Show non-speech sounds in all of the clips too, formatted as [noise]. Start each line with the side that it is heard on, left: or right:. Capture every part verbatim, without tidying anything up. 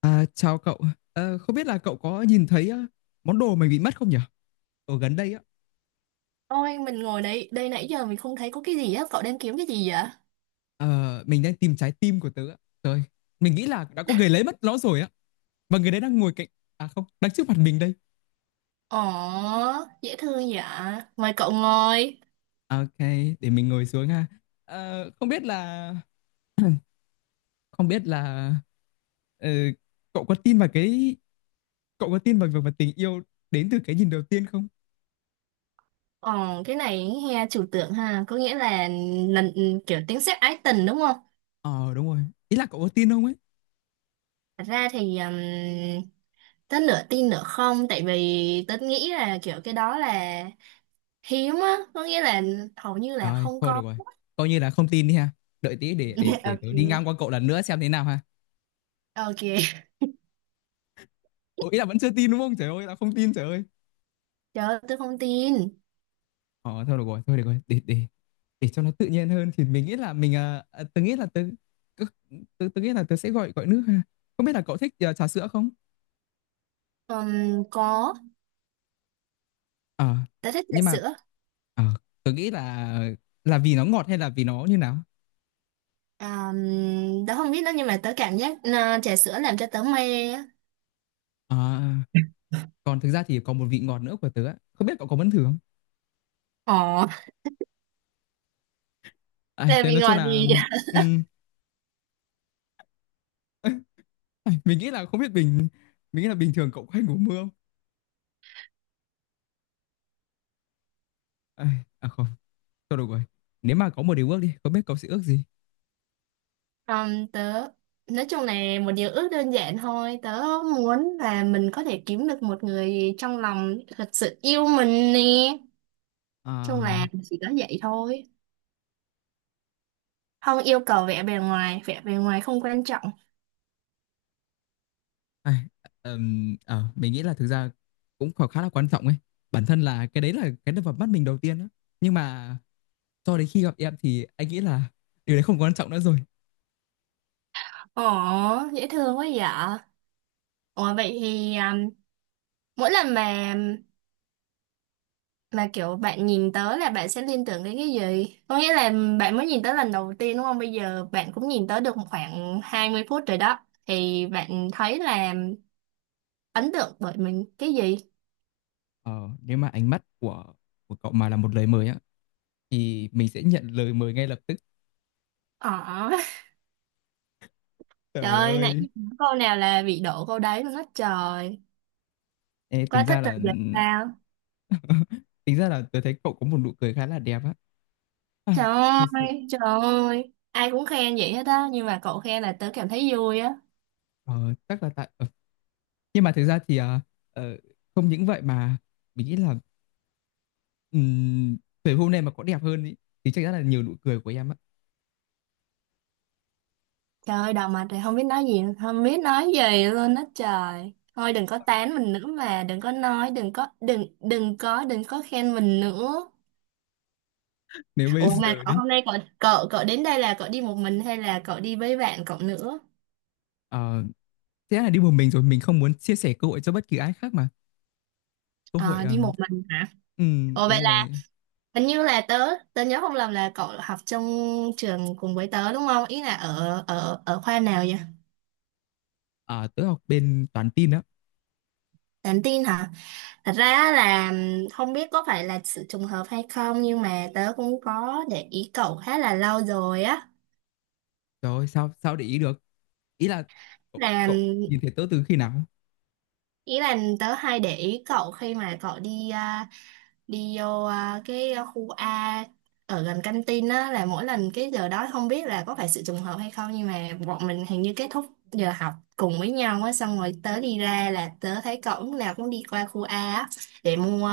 left: À, chào cậu. Ờ, không biết là cậu có nhìn thấy ờ, món đồ mình bị mất không nhỉ? Ở gần đây á,
right: Ôi, mình ngồi đây, đây nãy giờ mình không thấy có cái gì á. Cậu đang kiếm cái gì vậy?
left: ờ, mình đang tìm trái tim của tớ á. Trời, mình nghĩ là đã có người lấy mất nó rồi á. Và người đấy đang ngồi cạnh, à không, đang trước mặt mình đây.
right: Ồ, dễ thương vậy. Mời cậu ngồi.
left: Ok, để mình ngồi xuống ha. Ờ, không biết là, không biết là, ờ, cậu có tin vào cái, cậu có tin vào việc mà tình yêu đến từ cái nhìn đầu tiên không?
right: Ồ, cái này he chủ tượng ha, có nghĩa là lần kiểu tiếng sét ái tình đúng không?
left: Ờ, đúng rồi. Ý là cậu có tin không ấy?
right: Thật ra thì um, tớ nửa tin nửa không, tại vì tớ nghĩ là kiểu cái đó là hiếm á, có nghĩa là hầu như là
left: Rồi,
right: không
left: thôi được
right: có.
left: rồi. Coi như là không tin đi ha. Đợi tí để để
right: [laughs]
left: để tớ đi ngang
right: Ok.
left: qua cậu lần nữa xem thế nào ha.
right: Ok,
left: Ủa, ý là vẫn chưa tin đúng không? Trời ơi, là không tin trời ơi.
right: trời ơi, tớ không tin.
left: Ờ, thôi được rồi, thôi được rồi, để để để cho nó tự nhiên hơn thì mình nghĩ là mình à, à, tớ nghĩ là tớ tớ, tớ tớ nghĩ là tớ sẽ gọi gọi nước ha. Không biết là cậu thích à, trà sữa không?
right: Ừm, có,
left: Ờ.
right: tớ thích trà
left: Nhưng mà
right: sữa.
left: ờ, tớ nghĩ là là vì nó ngọt hay là vì nó như nào?
right: À, tớ không biết đó nhưng mà tớ cảm giác à, trà sữa làm cho tớ mê á.
left: Ờ, Còn thực ra thì còn một vị ngọt nữa của tớ á. Không biết cậu có muốn thử không?
right: Ồ,
left: À,
right: là
left: thế
right: vì
left: nói chung
right: ngoài
left: là
right: gì
left: ừm, [laughs] mình nghĩ là không biết bình mình nghĩ là bình thường cậu có hay ngủ mưa không? Ai, à không, thôi được rồi. Nếu mà có một điều ước đi, không biết cậu sẽ ước gì?
right: à, tớ nói chung là một điều ước đơn giản thôi. Tớ muốn là mình có thể kiếm được một người trong lòng thật sự yêu mình nè,
left: Ờ,
right: chung là chỉ có vậy thôi, không yêu cầu vẻ bề ngoài, vẻ bề ngoài không quan trọng.
left: ai, ừm, ờ, mình nghĩ là thực ra cũng khá khá là quan trọng ấy. Bản thân là cái đấy là cái đập vào mắt mình đầu tiên đó. Nhưng mà cho đến khi gặp em thì anh nghĩ là điều đấy không quan trọng nữa rồi.
right: Ồ, dễ thương quá vậy. Ồ vậy thì à, mỗi lần mà là kiểu bạn nhìn tới là bạn sẽ liên tưởng đến cái gì, có nghĩa là bạn mới nhìn tới lần đầu tiên đúng không? Bây giờ bạn cũng nhìn tới được khoảng hai mươi phút rồi đó, thì bạn thấy là ấn tượng bởi mình cái gì?
left: Ờ, Nếu mà ánh mắt của của cậu mà là một lời mời á thì mình sẽ nhận lời mời ngay lập tức.
right: ờ [laughs] Trời
left: Trời
right: ơi, nãy
left: ơi.
right: giờ nói câu nào là bị đổ câu đấy luôn á trời.
left: Ê, tính
right: Quá thích
left: ra
right: rồi
left: là
right: giờ sao.
left: [laughs] tính ra là tôi thấy cậu có một nụ cười khá là đẹp á. Ai,
right: Trời
left: Thật sự
right: ơi, trời ơi, ai cũng khen vậy hết á, nhưng mà cậu khen là tớ cảm thấy vui á.
left: ờ, chắc là tại, ờ, nhưng mà thực ra thì, ờ, ờ, không những vậy mà mình nghĩ là ừm, về hôm nay mà có đẹp hơn ý, thì chắc chắn là nhiều nụ cười của em á.
right: Trời ơi, đầu mặt thì không biết nói gì, không biết nói gì luôn á trời. Thôi đừng có tán mình nữa mà, đừng có nói, đừng có, đừng, đừng có, đừng có khen mình nữa.
left: Nếu bây
right: Ủa mà
left: giờ
right: cậu
left: đi
right: hôm nay cậu, cậu, cậu đến đây là cậu đi một mình hay là cậu đi với bạn cậu nữa?
left: ờ, Thế là đi một mình rồi, mình không muốn chia sẻ cơ hội cho bất kỳ ai khác mà. Cơ hội,
right: À, đi
left: ừm,
right: một mình hả?
left: ừm,
right: Ủa vậy
left: đúng
right: là
left: rồi.
right: hình như là tớ, tớ nhớ không lầm là cậu học trong trường cùng với tớ đúng không? Ý là ở, ở, ở khoa nào vậy?
left: À, tớ học bên toán tin á.
right: Nhắn tin hả? Thật ra á là không biết có phải là sự trùng hợp hay không, nhưng mà tớ cũng có để ý cậu khá là lâu rồi á.
left: Trời ơi, sao sao để ý được. Ý là cậu,
right: Là
left: cậu nhìn thấy tớ từ khi nào?
right: ý là tớ hay để ý cậu khi mà cậu đi à, đi vô à, cái khu A ở gần căng tin á, là mỗi lần cái giờ đó không biết là có phải sự trùng hợp hay không, nhưng mà bọn mình hình như kết thúc giờ học cùng với nhau á, xong rồi tớ đi ra là tớ thấy cậu lúc nào cũng đi qua khu A á để mua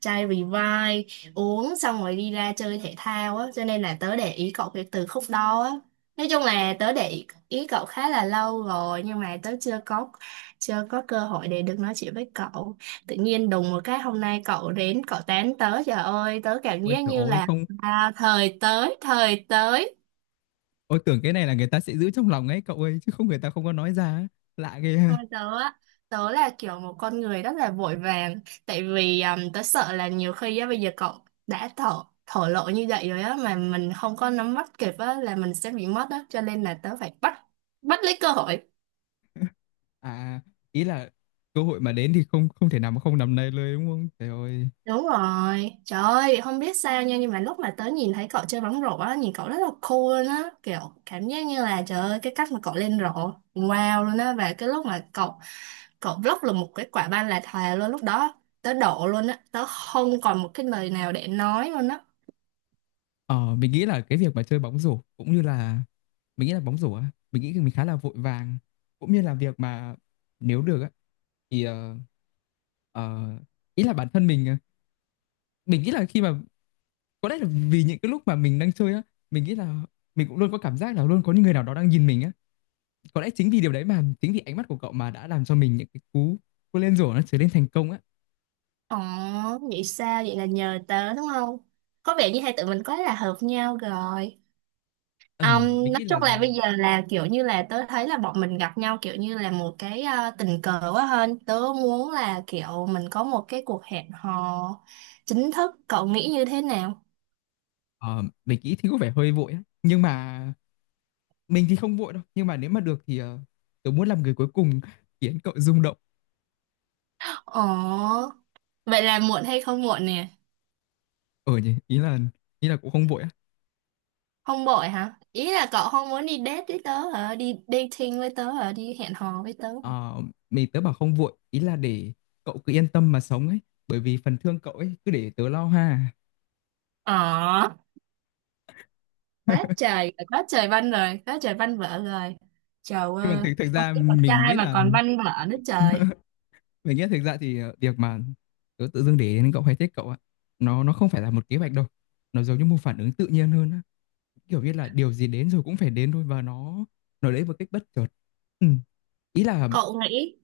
right: chai Revive, uống xong rồi đi ra chơi thể thao á, cho nên là tớ để ý cậu kể từ khúc đó á. Nói chung là tớ để ý ý cậu khá là lâu rồi, nhưng mà tớ chưa có, chưa có cơ hội để được nói chuyện với cậu. Tự nhiên đùng một cái hôm nay cậu đến cậu tán tớ, trời ơi tớ cảm
left: Ôi
right: giác
left: trời
right: như
left: ơi
right: là
left: không.
right: à, thời tới thời tới.
left: Ôi tưởng cái này là người ta sẽ giữ trong lòng ấy cậu ơi, chứ không người ta không có nói ra ấy. Lạ ghê.
right: Thôi tớ á, tớ là kiểu một con người rất là vội vàng, tại vì um, tớ sợ là nhiều khi á bây giờ cậu đã thổ thổ lộ như vậy rồi á mà mình không có nắm bắt kịp á là mình sẽ bị mất á, cho nên là tớ phải bắt bắt lấy cơ hội.
left: À, ý là cơ hội mà đến thì không không thể nào mà không nắm lấyเลยđúng không? Trời ơi.
right: Đúng rồi, trời ơi, không biết sao nha, nhưng mà lúc mà tớ nhìn thấy cậu chơi bóng rổ á, nhìn cậu rất là cool luôn á, kiểu cảm giác như là trời ơi, cái cách mà cậu lên rổ, wow luôn á, và cái lúc mà cậu, cậu block là một cái quả banh là thề luôn, lúc đó tớ đổ luôn á, tớ không còn một cái lời nào để nói luôn á.
left: Ờ, mình nghĩ là cái việc mà chơi bóng rổ cũng như là, mình nghĩ là bóng rổ á, mình nghĩ mình khá là vội vàng, cũng như là việc mà nếu được á thì ờ, ờ, ý là bản thân mình, ờ, mình nghĩ là khi mà, có lẽ là vì những cái lúc mà mình đang chơi á, mình nghĩ là mình cũng luôn có cảm giác là luôn có những người nào đó đang nhìn mình á. Có lẽ chính vì điều đấy, mà chính vì ánh mắt của cậu mà đã làm cho mình những cái cú cú lên rổ nó trở nên thành công á.
right: Ồ, vậy sao, vậy là nhờ tớ đúng không? Có vẻ như hai tụi mình quá là hợp nhau rồi.
left: Ừm, mình
right: Um, nói
left: nghĩ là
right: chung là
left: do.
right: bây giờ là kiểu như là tớ thấy là bọn mình gặp nhau kiểu như là một cái ờ, tình cờ quá, hơn tớ muốn là kiểu mình có một cái cuộc hẹn hò chính thức, cậu nghĩ như thế nào?
left: Ờ, mình nghĩ thì có vẻ hơi vội á. Nhưng mà mình thì không vội đâu. Nhưng mà nếu mà được thì ờ, tớ muốn làm người cuối cùng khiến cậu rung động.
right: Ồ vậy là muộn hay không muộn nè?
left: Ờ nhỉ, ý là ý là cũng không vội á.
right: Không vội hả? Ý là cậu không muốn đi date với tớ hả? Đi dating với tớ hả? Đi hẹn hò với tớ hả?
left: Ờ, mình tớ bảo không vội, ý là để cậu cứ yên tâm mà sống ấy. Bởi vì phần thương cậu ấy cứ để tớ lo ha.
right: Ờ, quá
left: [laughs]
right: trời quá trời văn rồi, quá trời văn vở rồi, trời
left: Nhưng mà
right: ơi,
left: thực thực
right: không
left: ra
right: biết con
left: mình
right: trai
left: nghĩ
right: mà
left: là,
right: còn văn vở nữa trời.
left: [laughs] mình nghĩ là thực ra thì ờ, việc mà tớ tự dưng để đến cậu hay thích cậu á, nó nó không phải là một kế hoạch đâu. Nó giống như một phản ứng tự nhiên hơn á. Kiểu như là điều gì đến rồi cũng phải đến thôi, và nó nó đến một cách bất chợt. Ừ. Ý là,
right: Cậu nghĩ.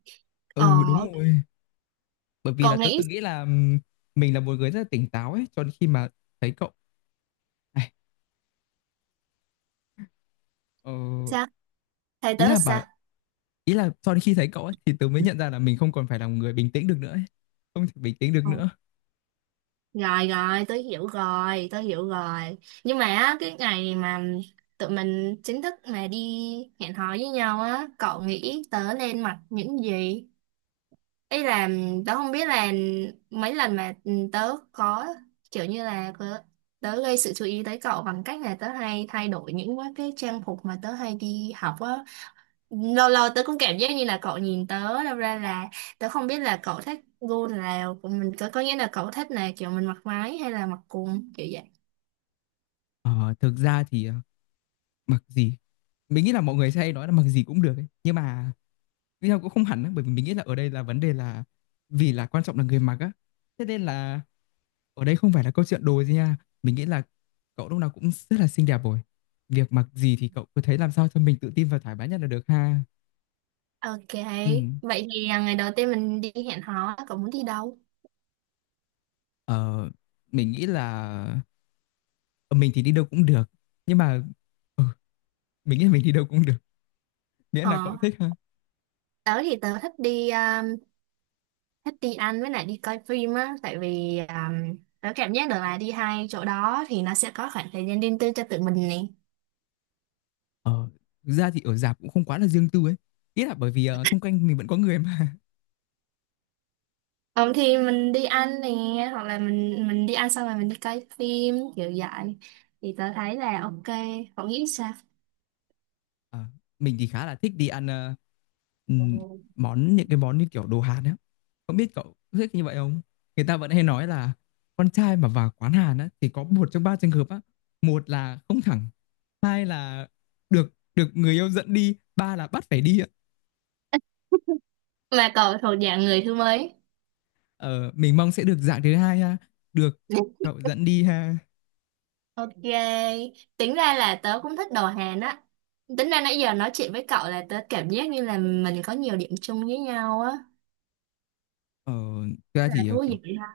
right: Ờ.
left: ừ đúng rồi. Bởi vì là
right: Cậu
left: tớ
right: nghĩ
left: từng nghĩ là ừm, mình là một người rất là tỉnh táo ấy, cho đến khi mà thấy cậu này. ờ,
right: sao? Thầy
left: ý
right: tớ
left: là bảo
right: sao?
left: Ý là cho đến khi thấy cậu ấy thì tớ mới nhận ra là mình không còn phải là một người bình tĩnh được nữa ấy. Không thể bình tĩnh được
right: Ừ.
left: nữa.
right: Rồi rồi, tớ hiểu rồi, tớ hiểu rồi. Nhưng mà á, cái ngày mà tụi mình chính thức mà đi hẹn hò với nhau á, cậu nghĩ tớ nên mặc những gì? Ý là tớ không biết là mấy lần mà ừ, tớ có kiểu như là có- tớ gây sự chú ý tới cậu bằng cách là tớ hay thay đổi những cái trang phục mà tớ hay đi học á, lâu lâu tớ cũng cảm giác như là cậu nhìn tớ đâu ra là tớ không biết là cậu thích gu nào của mình, có có nghĩa là cậu thích là kiểu mình mặc váy hay là mặc quần kiểu vậy.
left: Ờ, Thực ra thì, ờ, mặc gì, mình nghĩ là mọi người sẽ hay nói là mặc gì cũng được ấy. Nhưng mà nhưng mà cũng không hẳn ấy, bởi vì mình nghĩ là ở đây là vấn đề là, vì là quan trọng là người mặc á, thế nên là ở đây không phải là câu chuyện đồ gì nha. Mình nghĩ là cậu lúc nào cũng rất là xinh đẹp rồi. Việc mặc gì thì cậu cứ thấy làm sao cho mình tự tin và thoải mái nhất là được ha.
right: Ok
left: Ừ.
right: vậy thì à, ngày đầu tiên mình đi hẹn hò cậu muốn đi đâu?
left: ờ, mình nghĩ là, ờ, mình thì đi đâu cũng được, nhưng mà ờ, mình nghĩ là mình đi đâu cũng được, miễn
right: Ờ,
left: là cậu thích ha.
right: tớ thì tớ thích đi um, thích đi ăn với lại đi coi phim á, tại vì um, tớ cảm giác được là đi hai chỗ đó thì nó sẽ có khoảng thời gian riêng tư cho tụi mình nè.
left: ờ Thực ra thì ở rạp cũng không quá là riêng tư ấy. Ý là bởi vì ờ, xung quanh mình vẫn có người mà.
right: Ờ, thì mình đi ăn nè, hoặc là mình mình đi ăn xong rồi mình đi coi phim kiểu vậy thì tớ thấy là ok, cậu nghĩ sao?
left: Ờ, mình thì khá là thích đi ăn, ờ, ừ, món những cái món như kiểu đồ Hàn á. Không biết cậu có thích như vậy không. Người ta vẫn hay nói là con trai mà vào quán Hàn á thì có một trong ba trường hợp á: một là không thẳng, hai là được được người yêu dẫn đi, ba là bắt phải đi á.
right: Mà cậu thuộc dạng người thứ mấy?
left: ờ, mình mong sẽ được dạng thứ hai ha, được cậu dẫn đi ha.
right: Ok, tính ra là tớ cũng thích đồ Hàn á. Tính ra nãy giờ nói chuyện với cậu là tớ cảm giác như là mình có nhiều điểm chung với nhau á,
left: ờ, Thực ra
right: là
left: thì, ờ,
right: thú
left: kiểu,
right: vị ha.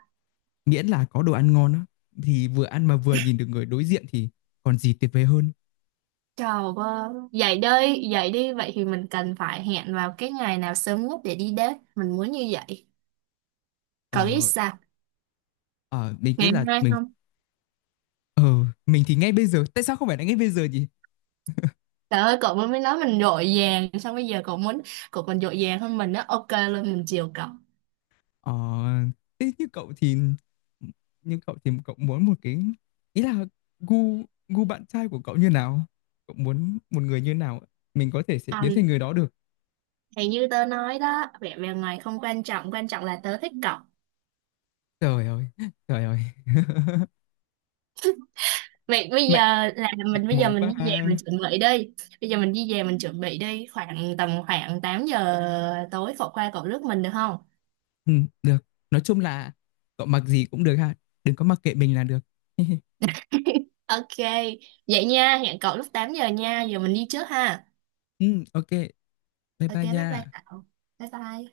left: miễn là có đồ ăn ngon á, thì vừa ăn mà vừa nhìn được người đối diện thì còn gì tuyệt vời hơn.
right: Trời ơi vậy đây vậy đi, vậy thì mình cần phải hẹn vào cái ngày nào sớm nhất để đi date, mình muốn như vậy. Cậu biết
left: Ờ.
right: sao?
left: ờ, mình nghĩ
right: Ngày
left: là
right: mai
left: mình
right: không?
left: ờ mình thì ngay bây giờ, tại sao không phải là ngay bây giờ nhỉ?
right: Trời ơi cậu mới nói mình dội vàng, xong bây giờ cậu muốn. Cậu còn dội vàng hơn mình đó. Ok luôn mình chiều cậu.
left: Ờ, thế như cậu thì Như cậu thì cậu muốn một cái, ý là gu gu bạn trai của cậu như nào? Cậu muốn một người như nào? Mình có thể sẽ
right: À,
left: biến thành người đó được.
right: thì như tớ nói đó, vẻ bề ngoài không quan trọng, quan trọng là tớ thích cậu.
left: Trời ơi, trời ơi. [laughs]
right: Vậy bây giờ
left: Mạnh
right: là
left: mạnh
right: mình, bây giờ
left: mồm
right: mình
left: quá
right: đi về mình
left: ha.
right: chuẩn bị đi, bây giờ mình đi về mình chuẩn bị đi. Khoảng tầm khoảng tám giờ tối, cậu qua cậu rước mình được không?
left: Ừ, được. Nói chung là cậu mặc gì cũng được ha. Đừng có mặc kệ mình là được. [laughs]
right: Ok. Vậy nha, hẹn cậu lúc tám giờ nha. Giờ mình đi trước ha.
left: Ừ, ok. Bye
right: Ok
left: bye
right: bye bye
left: nha.
right: cậu. Bye bye.